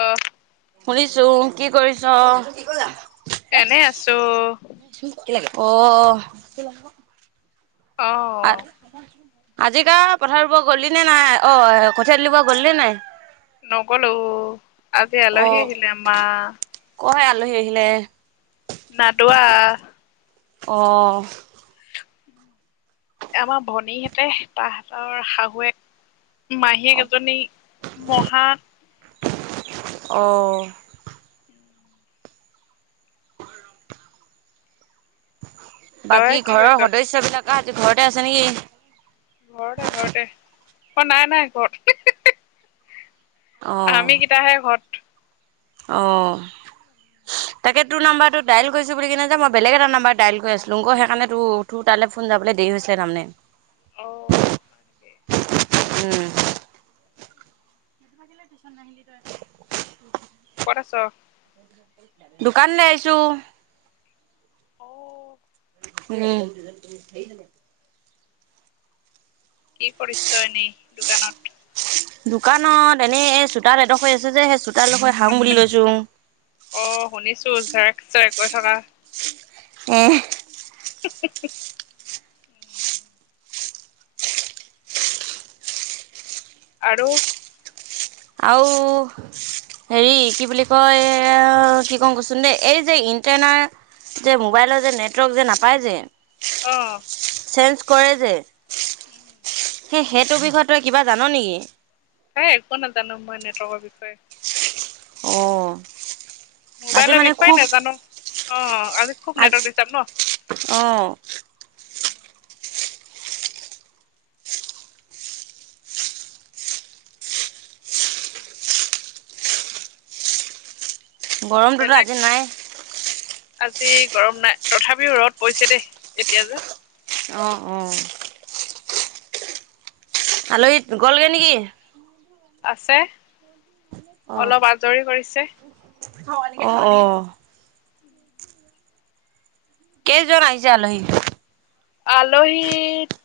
অ'। শুনিছোঁ‌, কি কৰিছ? এনেই আছোঁ‌। অ'হ। অ'। আৰু আজিকা পথাৰব গ'লি নে নাই, অ' কঠিয়া দলিব গ'ল নে নাই? নগলো, আজি আলহী আহিলে আমাৰ। কোহে' এ আলহী আহিলে। নাদোৱা অ'হ। আমাৰ ভনীহেঁতে, তাহতৰ শাহুৱে মাহীয়েক এজনী, মহা অ'। তই বাকী কি ঘৰৰ কৰিছ সদস্য বিলাক আহ ঘৰতে আছে নেকি? ঘৰতে ঘৰতে, অ নাই নাই ঘৰত আমি অ'হ, কেইটাহে ঘৰত অ'হ। উওম [inaudible] তাকে তোৰ নাম্বাৰটো ডাইল কৰিছোঁ বুলি কিনে মই বেগ এটা নাম্বাৰ ডাইল কৰি আছিলোং, সেইকাৰণে তোৰ তোৰ তালে ফোন যাবলৈ দেৰি হৈছিলে তাৰমানে। অ। উম [unintelligible] কত আছো? দোকানলৈ আহিছো। অ। উম। কি কৰিছা এনেই দোকানত? দোকানত এনেই এই চোতাৰ এডোখৰ আছে যে সেই চোতাৰডোখৰ হাৰো বুলি লৈছো। অ, শুনিছো চেৰেক চেৰেক কৈ থকা। উম। [unintelligible] আৰু আৰু হেৰি কি বুলি কয় এই কি কওঁ কচোন দেই এই যে, ইণ্টেনাৰ যে মোবাইলৰ যে নেটৱৰ্ক যে নাপায় যে, অ। চেঞ্জ কৰে যে, উম। সেই সেইটো বিষয়ে তই কিবা জানো নেকি? সেই একো নাজানো মই নেট ৱৰ্ক বিষয়ে। অঁ। আজি মোবাইলেৰ মানে বিষৱাই খুব নাজানো অ আজি খুব আজ নেটৱৰ্ক ডিষ্টাৰ ন? অঁ। গৰমটোতো বেলেগ আজি নাই। আজি গৰম নাই তথাপিও ৰদ পৰিছে দেই এতিয়া যে। অ অ। আলহী গ'লগৈ নেকি? আছে অলপ আজৰি হৈছে। অ অ। কেইজন আহিছে আলহী? আলহী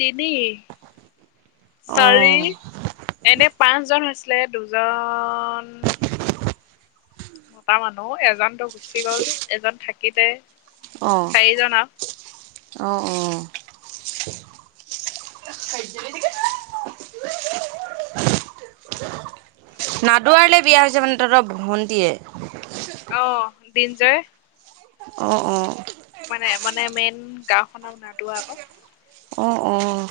তিনি, চাৰি অঁ এনে পাঁচজন হৈছিলে, দুজন মতা মানুহ এজনতো গুচি গ'ল, এজন থাকিলে। অ'। এই জনা অ', অ'। নাদোৱাৰলৈ বিয়া হৈছে মানে তহঁতৰ ভন্টিয়ে? অ' দিনজয়। অ', অ'। মানে, মানে মেইন গাওঁখনক নাদোৱা আকৌ। অ', অ'।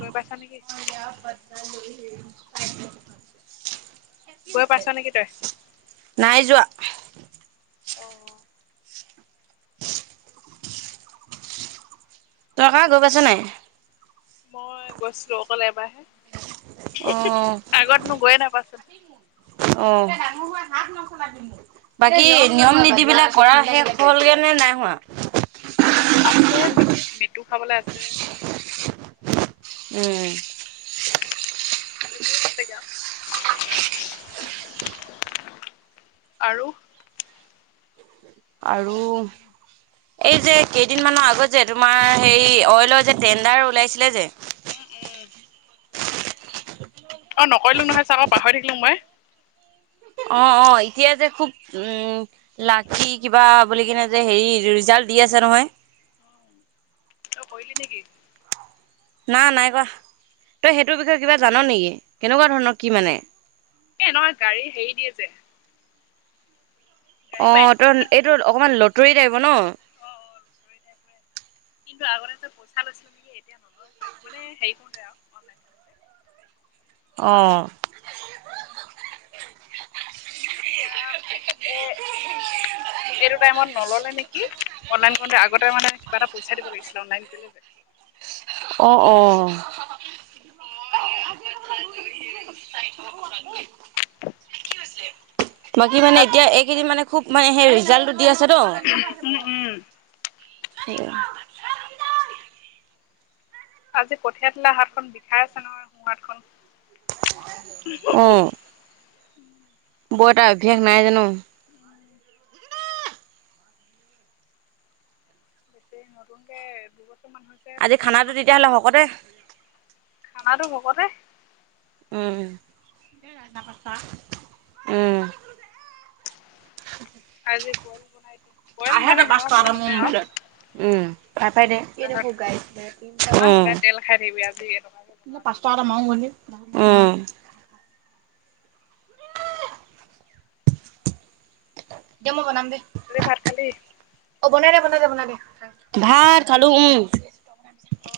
গৈ পাইছা নেকি? [unintelligible] গৈ পাইছ নেকি তই? নাই যোৱা। অ তই কা গৈ পাইছ নাই? মই গৈছিলোঁ অকল এবাৰহে। অ', অ'। আগতনো গৈয়ে নাই পোৱা চোন। অ'। বাকী নিয়ম নীতি বিলাক কৰা শেষ হ'লগে নে নাই হোৱা? আছে ম-মেৃতু খাবলৈ আছে। উম। সেইবোৰে আছে গে আৰ আৰু? আৰু এই যে কেইদিন মানৰ আগত যে তোমাৰ হেৰি অইলৰ যে টেণ্ডাৰ ওলাইছিলে যে উম, উম অ' নকৰিলোঁ নহয় চা আক পাহৰি থাকিলোঁ মই। অ', অ' এতিয়া যে খুব উম লাখি কিবা বুলি কিনে যে হেৰি ৰিজাল্ট দি আছে নহয়। তই কৰিলি নেকি? না নাই কৰা। তই সেইটোৰ বিষয়ে কিবা জান নেকি? কেনেকুৱা ধৰণৰ কি মানে? এ এনেকুৱা গাড়ী হেৰি দিয়ে যে গাড়ী পায় অ' নেকি ত ইমান এইটো অকমান লটৰি টাইপৰ ন? অ অ কিন্তু আগতে যে পইচা লৈছিল নেকি এতিয়া নলয় পাই মানে হেৰি কৰোতে আৰু অনলাইন। কৰোতে অ'। এতিয়া মানে এ [inaudible] এইটো টাইমত নল'লে নেকি অনলাইন কৰতে আগতে মানে কিবা এটা পইচা দিব লাগিব। [unintelligible] আনলাই কৰিলে অ', অ'। [unintelligible] বাকী মানে এতিয়া এইকেইদিন মানে খুব মানে সেই ৰিজালটো দি আছে তো উম উম আজি কঠিয় তোলা হাতখন বিষাই আছে নহয়, সোঁহাতখন অ'। বৰ এটা অভ্যাস নাই যে ন। উম বেছেৰি নতুনকে দুবছৰ মান হৈছে আজি পথাৰত খানাটো নমা। তেতিয়াহ'লে শকতে খানা টো হকতে উম উম, আজি বইল বনাই দিলো। আহেটা বাচত মুম্বাইত [inaudible] উম পাই পাই দে তাৰপিছত কিমান সদায় তেল খাই থাকিবি আজি এনেকুৱাকে উ বনাওঁ পাঁচ দেই টকা বুলি এটা মাওং বুলি উ দে মই বনাম দে খালি ভাত খালি অ বনাই দে বনাই দে বনাই দে ভাত খালো উম। অ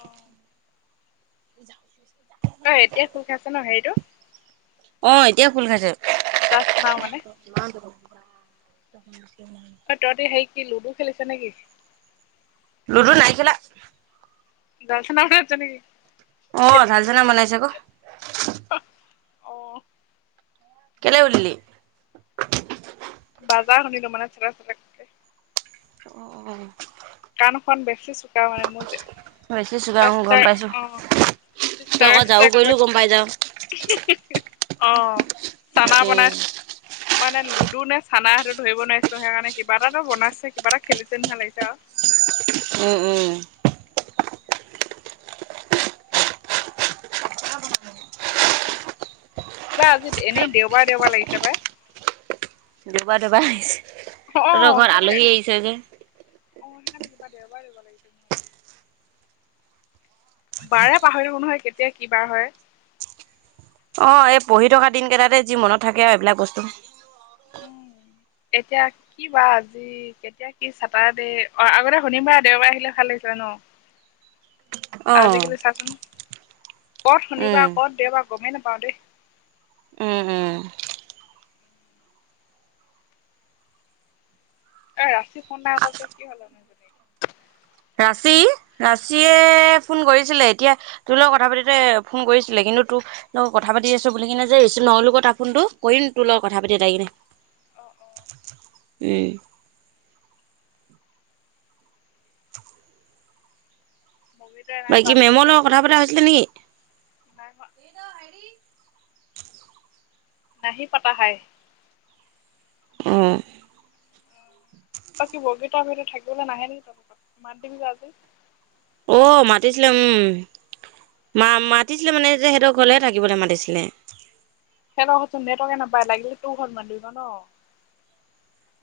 য। [inaudible] অই এতিয়া খোল খাইছে ন হেৰিটো। অ এতিয়া খুল খাইছে। জাষ্ট নাও মানে। যোগ দখ ত মুছি। [inaudible] অই তহঁতি হেই কি লুডু খেলিছ নেকি? লুডু নাই খেলা। জাল চানা খাই আছ নেকি অ ঝাল চানা বনাইছে ক। অ, কেলে হুদিলি বাজা শুনিলো মানে চেতেপ চেৰেক অঁ, অঁ, কাণখন বেছি চোকা মানে মোৰ যে বেছি চুগাৰ অ গম পাইছো অ তই আকৌ যাও কৰিলো গম পাই যাও [inaudible] অ চানা উম বনাইছ মই এনে লুডু নে চানা সেইটো ধৰিব নোৱাৰিছিলো সেইকাৰণে কিবা এটাটো বনাইছে কিবা এটা খেলিছে নি লিছে আউ উ উ কিবা আজিত এনেই দেওবাৰ দেওবাৰ লাগিছে পাই দেওবা দেওবা আহিছে অ তহঁতৰ ঘৰত সঁচাকে আলহী আহিছে যে অ সেইকাৰণে কিবা দেওবাৰ দেওবাৰ লাগিছে মো বাৰে পাহৰি থাকো নহয় কেতিয়া কি বাৰ হয় অ এই পঢ়ি থকা দিন কেইটাতে যি মনত থাকে আউ এইবিলাক বস্তু উম এতিয়া কি বা আজি কেতিয়া কি চাতাৰ দে অ আগতে শনিৰ বাৰ দেওবাৰে আহিলে ভাল লাগিছিলে ন অ আজিকালি চাচোন কত উম শুনিবাৰ কত দেয় বাৰ গমেই নাপাওঁ দেই উ উ এ ৰাছি ফন নাইকৰা যে কি হল তামানে এইজনী ৰাচি আহ ৰাচিয়ে ফোন কৰি ছিলে এতিয়া তোৰ লগত কথা পাটিতে ফোন কৰিছিলে কিন্তু তো ৰ লগত কথা পাতি আছো বুলি কিনে যে ৰিচিভ নকৰিলো ক তাৰ ফোনটো কৰিম তোৰ লগত কথা পাতি এটাই কিনে অ অ উম বগী বাকী মেমৰ লগত কথা পতা হৈছিলে নেকি নাই হোৱা। হেৰি নাহি পাতা হায়। উমঁ। বাকী' বগীতা বাইদেউ থাকিবলৈ নাহে নেকি আজি? মাতি দিবি ক' আজি। অ' মাতিছিলে, উমঁ। মা-মাতিছিলে মানে যে হেতৰ ঘৰলৈহে থাকিবলৈ মাতিছিলে। হেতৰ ঘৰতচোন নেটকে নাপায় লাগিলে তো ঘৰত মাতি দিম ন'।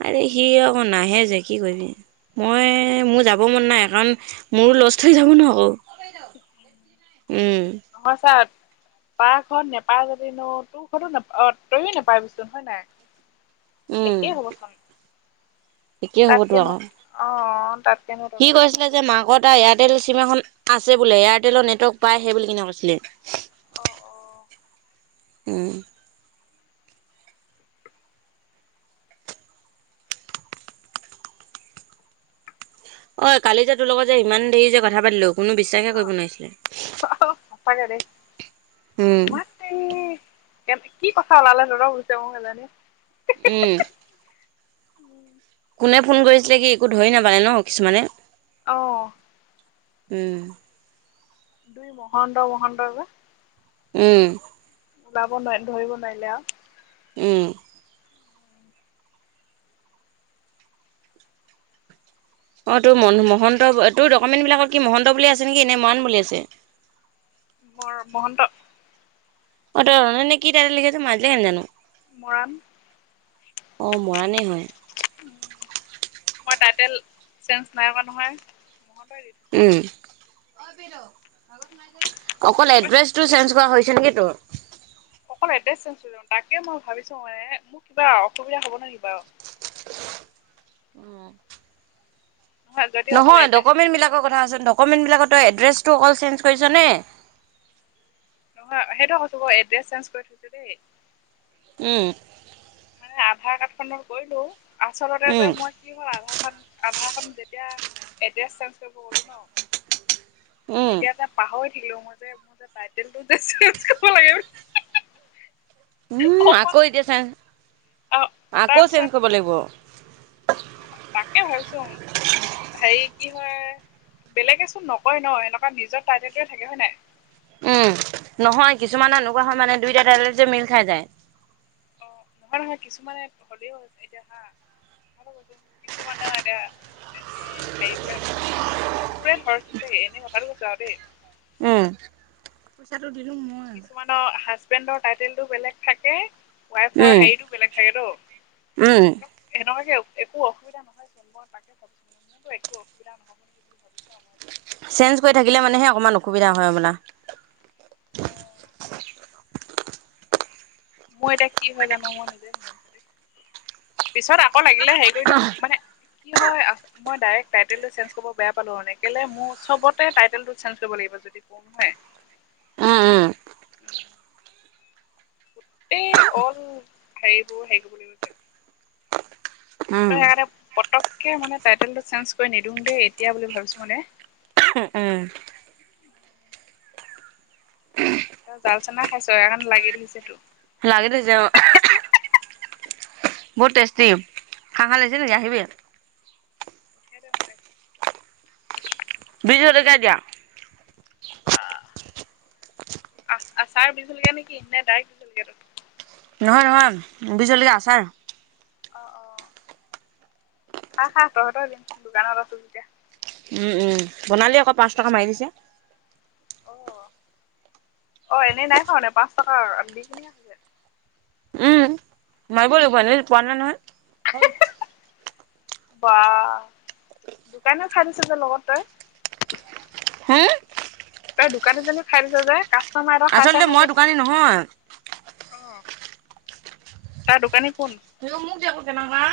আৰে সি আকৌ নাহে যে কি কৰিবি। মইয়ে মোৰ যাব মন নাই কাৰণ মোৰো লষ্ট হৈ যাব ন' আকৌ। উমঁ। নহয় চা- পাৰ ঘৰত নাপায় যাব নো তোৰ ঘৰতো ন অ' তইয়ো নোপাবিচোন হয় নাই। উম একেই হ'ব চোন, একেই হ'বতো তা'তকে নো, আকৌ অঁ', তা'ত সি কৈছিলে যে মাকৰ এয়াৰটেল চিম এখন আছে বোলে এয়াৰটেলৰ নেটৱৰ্ক পাই সেই বুলি কিনে কৈছিলে। অ অ উমঁ। অই কালি যে তোৰ লগত যে ইমান দেৰি যে কথা পাতিলো কোনো বিশ্বাসে কৰিব নোৱাৰিছিলে। হঁচাকে দেই। উম এ' কে কি কথা ওলালে তহঁত হেনেকে [unintelligible] উমঁ। কোনে ফোন কৰিছিলে কি একো ধৰি নাপালে ন' কিছুমানে। অঁ',। উম'। দুই মহন্ত মহন্ত যে। উমঁ। ওলাব নোৱাৰে ধৰিব নোৱাৰিলে আৰু। উমঁ। অ' তোৰ মহন্ত তোৰ ডকুমেণ্ট বিলাকত কি মহন্ত বুলি আছে নেকি নে মৰাণ বুলি আছে? মোৰ মহন্ত। অ' তই [unintelligible] কি টাইটেল লিখে যে মই অজিলেকে নাজানো? মৰাণ। অ' মৰাণেই হয়। মই টাইটেল চেঞ্জ নাই কৰা নহয় মহন্তই [inaudible] উমঁ, অকল থৈছে। এড্ৰেছটো চেঞ্জ কৰা হৈছে নেকি তোৰ? অকল এড্ৰেছ চেঞ্জ কৰিলোঁ, তাকে মই ভাবিছো মানে মোৰ কিবা অসুবিধা হ'ব নেকি বাও? তোৰ নহয় যদি অকল নহয়, এড্ৰেছ ডকমেণ্ট বিলাকৰ কথাচোন ডকমেণ্ট বিলাকত তই এড্ৰেছটো অকল চেঞ্জ কৰিছ নে? নহয়, সেইটোৱে কৈছোঁ ক এড্ৰেছ চেঞ্জ কৰি থৈছো দেই। উমঁ। মানে আধাৰ কাৰ্ড খনত কৰিলোঁ, আচলতে যে উম, মই- কি হ'ল আধাৰ খন আধাৰ খন যেতিয়া এড্ৰেছ চেঞ্জ কৰিব গ'লো ন'- উম, তেতিয়া যে পাহৰি থাকিলো মই যে মোৰ যে- টাইটেল টো যে চেঞ্জ কৰিব লাগে বুলি। উম' অকল আকৌ এতিয়া চেঞ্জ, আকৌ চেঞ্জ তাৰপিছত কৰিব লাগিব। নহয়, তাকে ভাবিচুং - হেৰি কি হয় বেলেগেচোন নকয় ন' এনেকুৱা নিজৰ টাইটেলটোৱে থাকে, হয় নাই। উম নহয় কিছুমান এনেকুৱা হয় মানে দুইটা টাইটেল যে মিল খাই যায়। অ নহয় নহয় কিছুমানে হ'লেও এতিয়া হা [inaudible] কিছুমানৰ এতিয়া এনে হেৰিবোৰে [inaudible] ধৰচোন দেই এনেই কথাটো কৈছো আও দেই। পইচাটো দিলো মই। কিছুমানৰ হাজবেণ্ডৰ টাইটেলটো বেলেগ থাকে ওৱাইফৰ উম, হেৰিটো বেলেগ থাকে ত। উম, সেনকাকে একো অসুবিধা নহয় চোন, মই তাকে ভাবিছোঁ মানে, মোৰতো একো অসুবিধা নহ'ব। নেকি বুলি ভাবিছো আৰু মই যে চেঞ্জ কৰি থাকিলে মানেহে অকমান অসুবিধা হয় হবলা? অ মোৰ এতিয়া কি হয় জানো মই নিজে নাজানিছোঁ দেই, পিছত আকৌ লাগিলে হেৰি কৰি লম মানে কি হয় আ মই ডাইৰেক্ট টাইটেলটো চেঞ্জ কৰিব বেয়া পালো মানে, কেলে মোৰ সবতে টাইটেলটো চেঞ্জ কৰিব লাগিব যে। হয় [inaudible] উম, উম, গোটেই অল হেৰিবোৰ হেৰি কৰিব লাগিব যে। ত উম, সেইকাৰণে পতককে মানে টাইটেলটো চেঞ্জ কৰি নিদিওঁ দেই এতিয়া বুলি ভাবিছো মানে। [unintelligible] তই জাল চানা খাইছো সেইকাৰণে লাগি ধৰিছে তো। লাগি ধৰিছে অ। বহুত টেষ্টি খাও খাও লাগিছে নেকি আহিবি? পঠিয়াই দে মোলে [inaudible] বি জলকীয়া দিয়া। বা আহ আচাৰ বি জলকীয়া নেকি নে ডাইৰেক্ট বি জলকীয়াটো? নহয় নহয় বি জলকীয়া আচাৰ। অ অ খা খা তহঁতৰ দিন, দোকানত আছো যেতিয়া। উম উম বনালিয়ে আকৌ পাঁচ টকা মাৰি দিছে। অ অ এনেই নাই খুৱা মানে পাঁচ টকা [inaudible] উম মাৰিব লাগিব এনেই পোৱা নাই নহয়। বা দোকানে খাই দিছে যে লগত তই। হুম? তই দোকানীজনীও খাই দিছে যে, কাষ্টমাৰে ত খাইছে আচলতে মই খাইছে। দোকানী নহয় অ তাৰ দোকানী কোন? [inaudible] মোক দে ক কেনকা।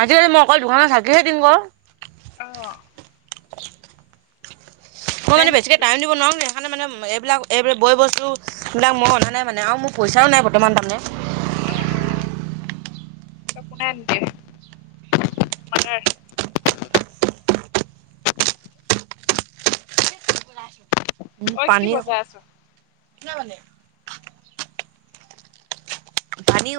আজিকালি মই অকল দোকানত থাকিহে দিম ক। অ। মই মানে মেইন বেছিকে টাইম দিব নুৱাওঙে। সেইকাৰণে মানে এইবিলাক এইবোৰ বয় বস্তু এইবিলাক মই অনা নাই মানে আৰু মোৰ পইচাও নাই বৰ্তমান তাৰমানে অ অ ত কোনে আনি দিয়ে মাদাৰ উ ঐ কি পানী আকৌ বজাই আছ কিমান পানী পানী